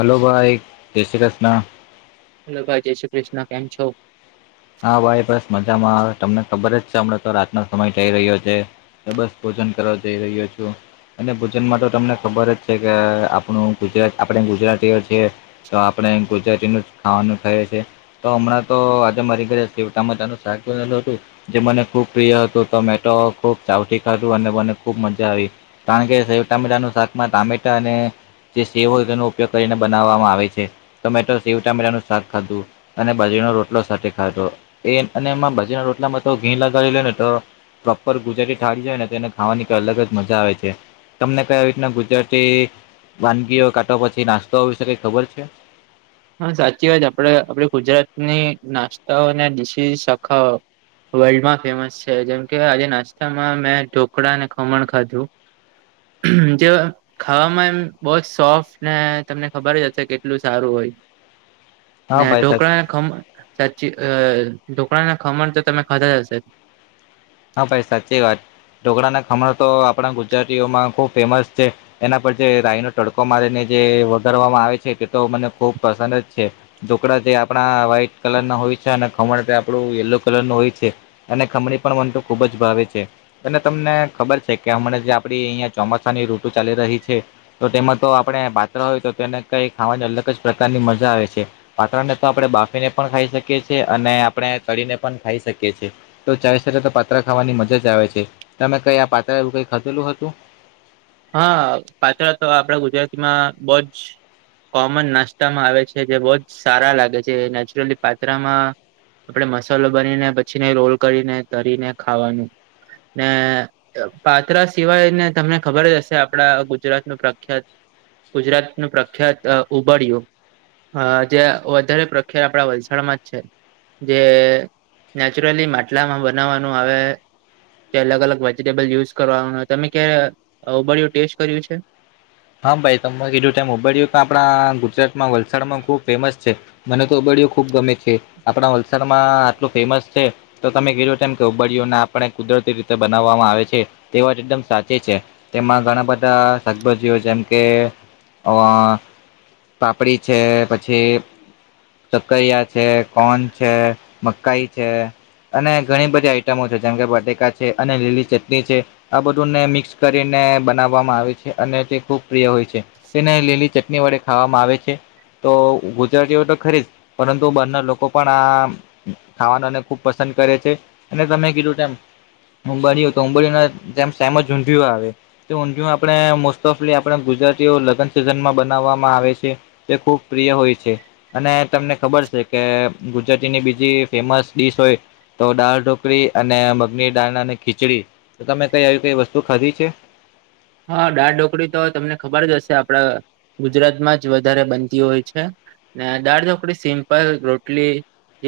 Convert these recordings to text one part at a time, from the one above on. Hello ભાઈ જય Shri Krishna hello ભાઈ જય શ્રી કૃષ્ણ કેમ છો હા ભાઈ બસ મજામાં આવે તમને ખબર જ છે હમણાં તો રાતનો સમય થઈ રહ્યો છે તો બસ ભોજન કરવા જઈ રહ્યો છું અને ભોજનમાં તો તમને ખબર જ છે કે આપણું ગુજરાત આપણે ગુજરાતીઓ છીએ તો આપણે ગુજરાતીનું ખાવાનું ખાઈએ છી તો હમણાં તો મારી ઘરે સેવ ટામેટાનું શાક બનાવેલુહતું જે મને ખુબ પ્રિય હતું મેટો ખુબ ચાવથી ખાધું અને મને ખુબ મજા આવી કારણ કે શેવ ટામેટા ન શાકમા ટામેટા અને જે સેવો હોય તેનો ઉપયોગ કરીને બનાવવામાં આવે છે શેવ ટામેટો નુ શાક ખાધું અને બાજરીનો રોટલો સાથે હા તો એ અને એમાં બાજરીના રોટલામાં તો ઘી લગાડી લે ને તો પ્રોપર ગુજરાતી થાળી જાય ને તેને ખવાનીઈતો અલગ જ મજા આવે છે તમને કઈ આરીતના ગુજરાતી વાનગીઓ કાતો પછી નાસ્તો વિશે ખબર છે હા સાચી વાત છેઆપણે આપડી ગુજરાતની નાસ્તાઓ અને ડીશીશ આખા વર્લ્ડમાં ફેમસ છે જેમ કે આજે નાસ્તામાં મેં ઢોકળા અને ખમણ ખાધું જે ખાવામાં એમ બહુ જ સોફ્ટ ને તમને ખબર જ હશે કેટલું સારું હોય હા ને ભાઈ સાહેબ ઢોકળાને ખમણ સાચી અ ઢોકળાને ખમણ તો તમે ખાધા જ હશે. હા ભાઈ સાચી વાત ઢોકળાના ખમણ તો આપણા ગુજરાતીઓમાં ખૂબ ફેમસ છે. એના પર જે રાહી નો તડકો મારીને જે વઘારવામાં આવે છે તે તો મને ખુબ પસંદ જ છે. ઢોકળાં તો આપણા વ્હાઈટ કલર ના હોય છે અને ખમણ તે આપણું યલો કલર નું હોય છે અને ખમણી પણ મન તો ખુબ જ ભાવે છે. અને તમને ખબર છે કે હમણાં જે આપડી અહિયાં ચોમાસાની ઋતુ ચાલી રહી છે. તો તેમાં તો આપણે પાત્રા હોય તો તેને કઈ ખાવાની અલગ જ પ્રકારની મજા આવે છે. પાત્રા ને તો આપણે બાફીને પણ ખાઈ શકીએ છીએ અને આપણે તળીને પણ ખાઈ શકીએ છીએ. તો [unintelligible] તો પાત્રા ખાવાની મજા જ આવે છે તમે કઈ આ પાત્રા એવું કઈ ખાધેલું હતું હા પાત્રા તો આપડા ગુજરાતીમાં બહુજ કોમન નાસ્તામાં આવે છે જે બહુ જ સારા લાગે છે નેચરલી પાત્રામાં આપણેે મસાલો બનીને પછી રોલ કરીને તરીને ખાવાનું ને પાત્રા સિવાય ને તમે ખબર જ હશે આપણા ગુજરાતનું પ્રખ્યાત ગુજરાતનું પ્રખ્યાત ઉબડય્યું હ જે વધારે પ્રખ્યાત [unintelligible] છે જે નેચરલી માટલામાં બનાવવાનું આવે તે અલગ અલગ વેજીિટેબલ યુઝ કરવાનો તમે કે ઉંબાડિયું ટેસ્ટ કર્યું છે. હા ભાઈ તમે કીધું તમે ઉભડિયું કે આપણા ગુજરાતમાં વલસાડમાં ખુબ ફેમસ છે. મને તો ઉબડયો ખુબ ગમે છે આપણા વલસાડમાં આટલું ફેમસ છે તો તમે કીધો તેમ કે ઉબળીઓને આપણે કુદરતી રીતે બનાવવામાં આવે છે તે વાત એકદમ સાચી છે. તેમાં ઘણા બધા શાકભાજી જે જેમ કે પાપડી છે પછી સકરયા છે કોન છે મકાઈ છે. અને ઘણી બધી આઈટમો છે જેમ કે બટેકા છે અને લીલી ચટણી છે. આ બધુંને મિક્સ કરીને બનાવવામાં આવે છે અને તે ખુબ પ્રિય હોય છે તેને લીલી ચટ ની વડે ખાવામાં આવે છે તો ગુજરાતીઓ તો ખરી જ પરંતુ બારના લોકો પણ આ ખાવાનુંને ખુબ પસંદ કરે છે. અને તમે કીધું તેમ ઉંબડીઓ તો ઉુંબડી જેમ સામ જ ઊંધિયુ આવે તો ઊંધિયુ આપણે મોસ્ટલી આપણા ગુજરાતીઓ લગ્ન સીઝનમાં બનાવવામાં આવે છે તે ખુબ પ્રિય હોય છે. અને તમને ખબર છે કે ગુજરાતીની બીજી ફેમસ ડીશ હોય. તો દાળ ઢોકળી અને મગની દાળ અને ખીચડી તમે કઈ આવી કઈ વસ્તુ ખાધી છે. હા દાળઢોકળી તો તમને ખબર જ હશે આપડા ગુજરાતમાં જ વધારે બનતી હોય છે. મેં દાળઢોકળી સિમ્પલ રોટલી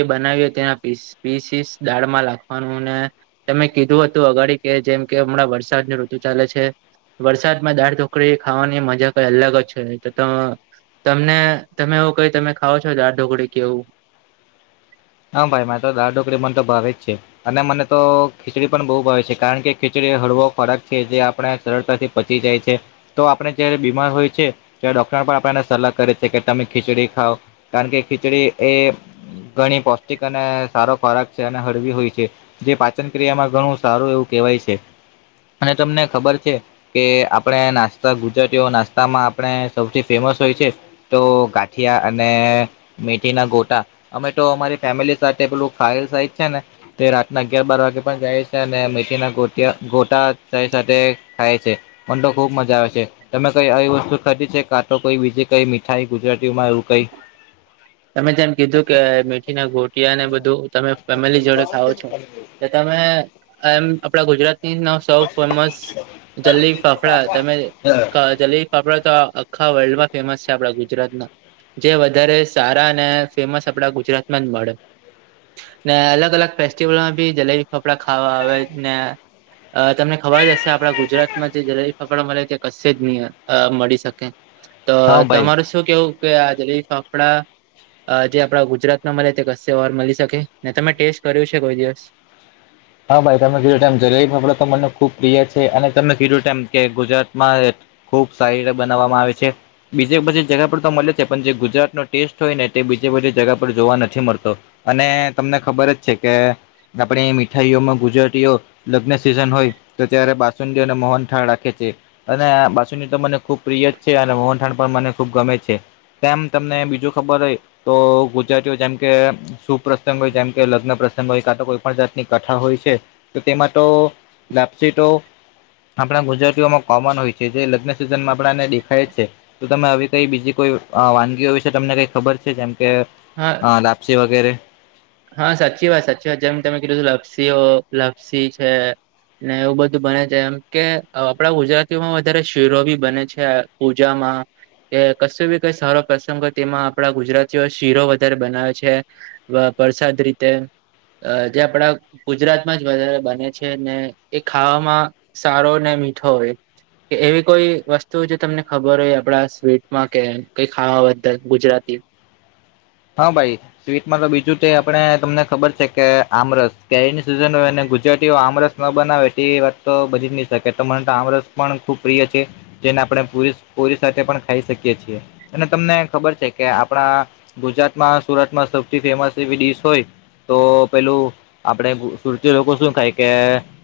એ બનાવીયો તેના પીસ પીસીસ દાળમાં નાખવાનું ને અને તમે કીધું હતું અગાડી કે જેમ કે હમણાં વરસાદની ઋતુ ચાલે છે. વરસાદમાં દાળ ઢોકળી ખાવાની મજા કઈ અલગ જ છે તો ત તમને તમે એવું કઈ તમે ખાવ છો દાળ ઢોકળી કે એવું હા ભાઈ મારે તો દાળ ઢોકળી મન તો ભાવે જ છે. અને મને તો ખીચડી પણ બહુ ભાવે છે કારણ કે ખીચડી હળવો ખોરાક છે જે આપણે સરળતાથી પચી જાય છે. તો આપણે જયારે બીમાર હોય છે ત્યારે ડોક્ટર પણ આપને સલાહ કરે છે કે તમે ખીચડી ખાવ કારણ કે ખીચડી એ ઘણી પૌષ્ટિક અને સારો ખોરાક છે અને હળવી હોય છે. જે પાચન ક્રિયામાં ઘણું સારું એવું કહેવાય છે અને તમને ખબર છે. કે આપણે નાસ્તા ગુજરાતીઓ નાસ્તામાં આપણે સૌથી ફેમસ હોય છે. તો ગાઠિયા અને મેથી ના ગોટા અમે તો અમારી ફેમિલી સાથે પેલું ખાયલ સાઈ છે ને તે રાતના અગિયાર બાર વાગ્યે પણ જાય છે અને મેથીના ગોટ્યા ગોટા ચાય સાથે ખાય છે. મન તો ખુબ મજા આવે છે. તમે કઈ આવી વસ્તુ ખાદી છે કાં તો કોઈ બીજી કઈ મીઠાઈ ગુજરાતીઓમાં એવું કઈ તમે જેમ કીધું કે મેથી ના ગોટ [unintelligible] ને બધું તમે ફેમિલી જોડે ખાઓ છો તમે એમ આપડા ગુજરાત ન [unintelligible] સૌ ફેમસ જલેબી ફાફડા તમે જલે આપડા તો આખા વર્લ્ડમાં ફેમસ છે આપડા ગુજરાતના જે વધારે સારા અને ફેમસ આપડા ગુજરાત માં જ મળે. ને અલગ-અલગ ફેસ્ટિવલમાં ભી જલેબી ફપડા ખાવા આવે જ ને અ તમને ખબર જ હશે આપણા ગુજરાતમાં જે જલેબી ફકડા મળે તે કશે જ ની અ મળી શકે. તો હા ભાઈ તમારું શું કેવું કે આજલેબી ફફડા અ જે આપડા ગુજરાતમાં મળે તે કસે ઓ ર મલી શકે ને તમે ટેસ્ટ કર્યું છે કોઈ દિવસ હા, ભાઈ તમે કીધુ તેમ જલેબી ફપડા તો મને ખુબ પ્રિય છે અને તમે કીધુ તેમ કે ગુજરાતમાં ખુબ સારી રીતે બનાવવામાં આવે છે. બીજે બઘી જગા પર તો મળે છે પણ જે ગુજરાતનો ટેસ્ટ હોય ને તે બીજે બઘી જગા પર જોવા નથી મળતો. અને તમને ખબર જ છે કે આપણી મી થાળી માં ગુજરાતીઓ લગ્ન સિઝન હોય તો ત્યારે બાસુંદી અને મોહન થાળ રાખે છે. અને બાસુની તો મને ખુબ પ્રિય જ છે અને મોહનથાડ પણ મને ખુબ ગમે છે. તેમ તમને બીજું ખબર હોય તો ગુજરાતીઓ જેમ કે સુપ્રસંગ હોય જેમ કે લગ્ન પ્રસંગ હોય કા તો કોઈ પણ જાતની કાથા હોય છે તો તેમાં તો લપસીટો આપણા ગુજરાતીઓમાં કોમન હોય છે જે લગ્ન સિઝનમાં આપણાને દેખાય છે. તો તમે આવી કઈ બીજી કોઈ અ વાનગીઓ વિશે તમને કઈ ખબર છે જેમ કે હા! હ, લાપસી વગેરે. હા, સાચી વાત સાચી વાત જેમ તમે કીધું લાપ્સીઓ લાપ્સી છે. ને એવું બધું બને છે. એમ કે આપણા ગુજરાતીઓમાં વધારે શિરો ભી બને છે પૂજામાં એ કશું બી કઈ સારો પ્રસંગ હોય તેમાં આપણા ગુજરાતીઓ શીરો વધારે બનાવે છે. વ પરસાદ રીતે અ જે આપડા ગુજરાતમાં જ વધારે બને છે ને એ ખાવામાં સારો ને મીઠો હોય. કે એવી કોઈ વસ્તુ જે તમને ખબર હોય આપડા સ્વીટમાં કે કઈ ખાવા બા [unintelligible] ગુજરાતી હા, ભાઈ સ્વીટમાં તો બીજું તે આપણે તમને ખબર છે કે આમરસ કેરીની સિઝન હોય અને ગુજરાતીઓ આમરસ ન બનાવે તે વાત તો બધી જ નહી શકે તમાન તો આમ રસ પણ ખુબ પ્રિય છે. જેને આપણે પુરી -પુરી સાથે પણ ખાઈ શકીએ છીએ અને તમને ખબર છે કે આપણા ગુજરાતમાં સુરતમાં સૌથી ફેમસ એવી ડીશ હોય તો પેલું આપડે ગુ સુરતી લોકો શું ખાય કે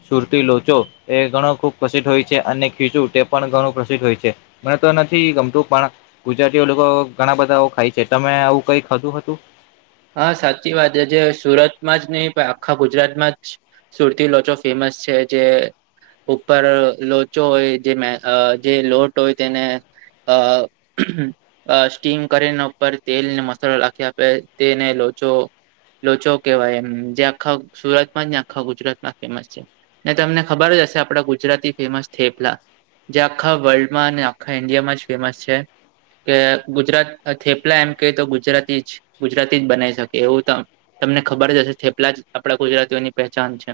સુરતી લોચો એ ઘણો ખૂબ પ્રસિદ્ધ હોય છે, અને ખીચું તે પણ ઘણું પ્રસિદ્ધ હોય છે. મને તો નથી ગમતું પણ ગુજરાતીઓ લોકો ઘણા બધાઓ ખાય છે તમે આવું કઈ ખાંધુ હતું. હા, સાચી વાતજ સુરતમાં જ નહી પણ આખા ગુજરાતમાં જ સુરતી લોચો ફેમસ છે જે ઉપર લોચો હોય જે મેં અ જે લોટ હોય તેને અ અ સ્ટીમ કરીને ઉપર તેલને મસાલો લાખી આપે. તે ને લોચો લોચો કેહેવાય એમ જે આખા સુરતમાં ને આખા ગુજરાત માં ફેમસ છે. ને તમને ખબર જ હશે આપડા ગુજરાતી ફેમસ થેપલા. જે આખા વર્લ્ડમાં અને આખા ઈન્ડિયામાં જ ફેમસ છે. કે ગુજરાત થેપલા એમ કે તો ગુજરાતી જ ગુજરાતી જ બનાવી શકે એવું તો તમને ખબર જ હશે થેપલા જ આપણા ગુજરાતીઓની પહેચાન છે.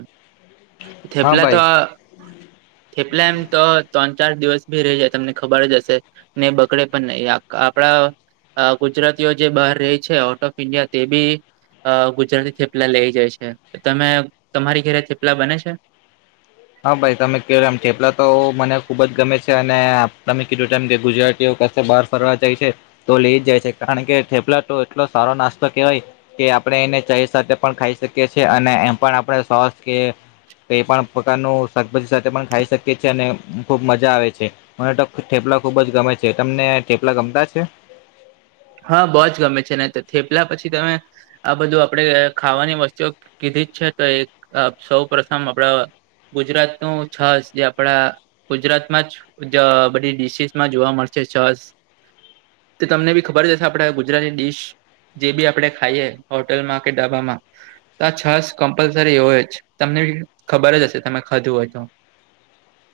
હા થેપલા ભાઈ તો. થેપલા એમ તો ત્રણ ચાર દિવસ ભી રહી જાય તમને ખબર જ હશે. ને બકડે પણ નહી આપડા ગુજરાતીઓ જે બહાર રહી છે. ઓફ ઇન્ડિયા તે બી. અ ગુજરાતી થેપલા લઈ જાય છે તમે તમારી ઘેરે થેપલા બને છે. હા ભાઈ તમે કધોમ ઠેપલા તો મને ખુબ જ ગમે છે અને તમે કીધુંમ કે ગુજરાતીઓ ક બાર. ફરવા જાય છે તો લઈ જ જાય છે કારણ કે થેપલા તો એટલો સારો નાસ્તો કેવાય. કે આપણે એને ચ સાથે પણ ખાઈ શકીએ છી અને એમ પણ આપણે સોસ કે કઈ પણ. પ્રકારનું શાકભાજી સાથે પણ ખાઈ શકીએ છેીએ અને ખુબ મજા આવે છે. મને તો થઠેપલા ખુબ જ ગમે છે તમને ઠેપલા ગમતા છે. હા બહુ જ ગમે છે ને થેપલા પછી તમે. આ બધું આપણેે ખાવાની વસ્તુઓ કીધી જ છે તો એક સૌ પ્રથમ આપડા. ગુજરાત નું છ જે આપડા. ગુજરાતમાં જ બધી ડિશસમાં જોવા મળશે તમને બી. ખબર જશે આપડ ગુજરાતી ડીશ જે બી આપડે ખાઈએ હોટલમાં કે ડાબામાં. તો આ છસ કમ્પલસરી એવ જ તમને ખબર જ હશે તમે ખધું હોય તો?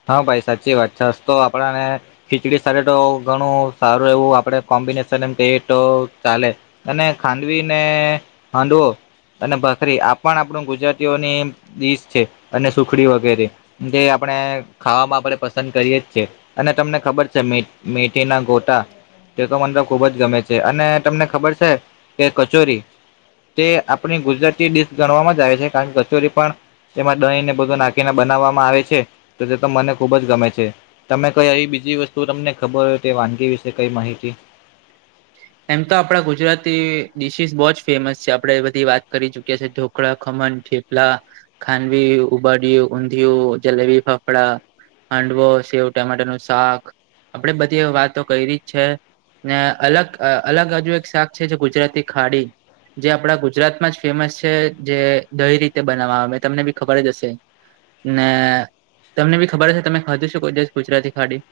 હા ભાઈ સાચી વાત છેસ તો આપણાને. ખીચડી સાથે તો ઘણું સારું એવું આપણે કોમ્બિનેશન એમ તે તો ચાલે. અને ખાંડવી ને હાંડવો. અને ભખરી આપ પણ આપણું ગુજરાતીઓની દડીશ છે અને સુખડી વગેરે. જે આપણે. ખાવામાં આપણે પસંદ કરીએ જ છીએ અને તમને ખબર છે મેથીના ગોટા. તે તો મને તો ખુબ જ ગમે છે અને તમને ખબર છે કે કચોરી. તે આપણી ગુજરાતી ડડીશ ગણવામાં આવે છે કારણ કચોરી પણ. તેમાં દહીને બધું નાખીને બનાવવામાં આવે છે તો તે તો મને ખુબ જ ગમે છે. તમે કઈ આવી બીજી વસ્તુ તમને ખબર હોય તે વાનગી વિશે કઈ માહિતી. એમ તો આપણા ગુજરાતી ડીશિસ બહુ જ ફેમસ છે આપડે બધી વાત કરી ચુકીયા છે. કડા ખમણ ખેપલા ખાંડવી ઉબાડીય ઊંધિયું જલેબી ફાફડા. હાંડવો સેવ ટમેટર નું શાક. આપડે બધી વાતો કરી ર જ છે ને અલગ. અ અલગ હજુ એક શાક છે જે ગુજરાતી ખાડી. જે આપડા ગુજરાતમાં જ ફેમસ છે જે દહી રીતે બનાવા આવે મેં તમને બી ખબર જ હશે. ને તમને બી ખબર હશે તમે ખાધું શ કોઈ દિવસ ગુજરાતી ખાડી.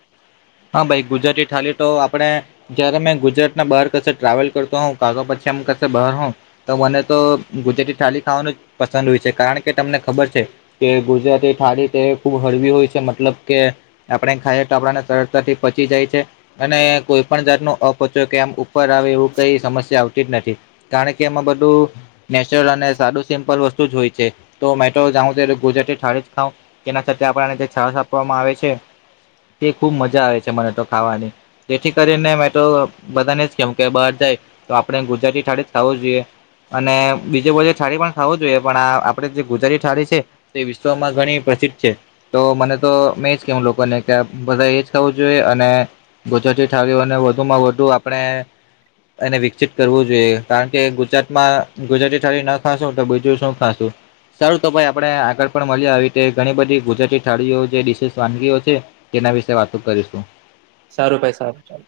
હા ભાઈ ગુજરાતી થઠાલી તો આપણે. જયારે મેં ગુજરાત ના બહાર કશે ટ્રાવેલ કરતો હો કા પછી આમ કશે બહાર હોઉ. તો મને તો ગુજરાતી થાલી ખાવાનું જ પસંદ હોય છે કારણ કે તમને ખબર છે. કે ગુજરાતી થાળી તે ખુબ હળવી હોય છે મતલબ કે આપણે ખાઈ તો આપણાને તર. થી પચી જાય છે. અને કોઈ પણ જાત ન અપચો કે આમ ઉપર આવે એવું કઈ સમસ્યા આવતી જ નથી. કારણ કે એમાં બધું. નેચરલ અને સારું સિમ્પલ વસ્તુ જ હોય છે તો મે તો જાઉ ગુજરાતી થાળી જ ખઉ. એના સાથે આપણાને જે છશ આપવામાં આવે છે તે ખુબ મજા આવે છે મને તો ખાવાની. જેથી કરીને મેં તો બધાને જ કેવ કે બહાર જાય તો આપણે ગુજરાતી થાળી જ ખાવું જોઈએ. અને બીજજી બજુ થાળી પણ ખાવું જોઈએ પણ આપડે જે ગુજારી થાળી છે. તે વિશ્વમાં ઘણી પ્રસિદ્ધ છે તો મને તો મેંજ કેવું લોકોને કે બધા એ. થવું જોઈએ અને ગુજરાતી ઠળીઓને વધુમાં વધુ આપણે. એને વિકસિત કરવું જોઈએ કારણ કે ગુજરાતમાં ગુજરાતી થાળી ના ખાશું તો બીજું શું ખાંશું. સર તો ભાઈ આપણે આગળ પણ મળ્યા આવી રતે ઘણી બધી ગુજરાતી થાળીઓ જે ડડીશસ વાનગીઓ છે. તેના વિશે વાતો કરીશું. સારું ભાઈ સારું ચાલ.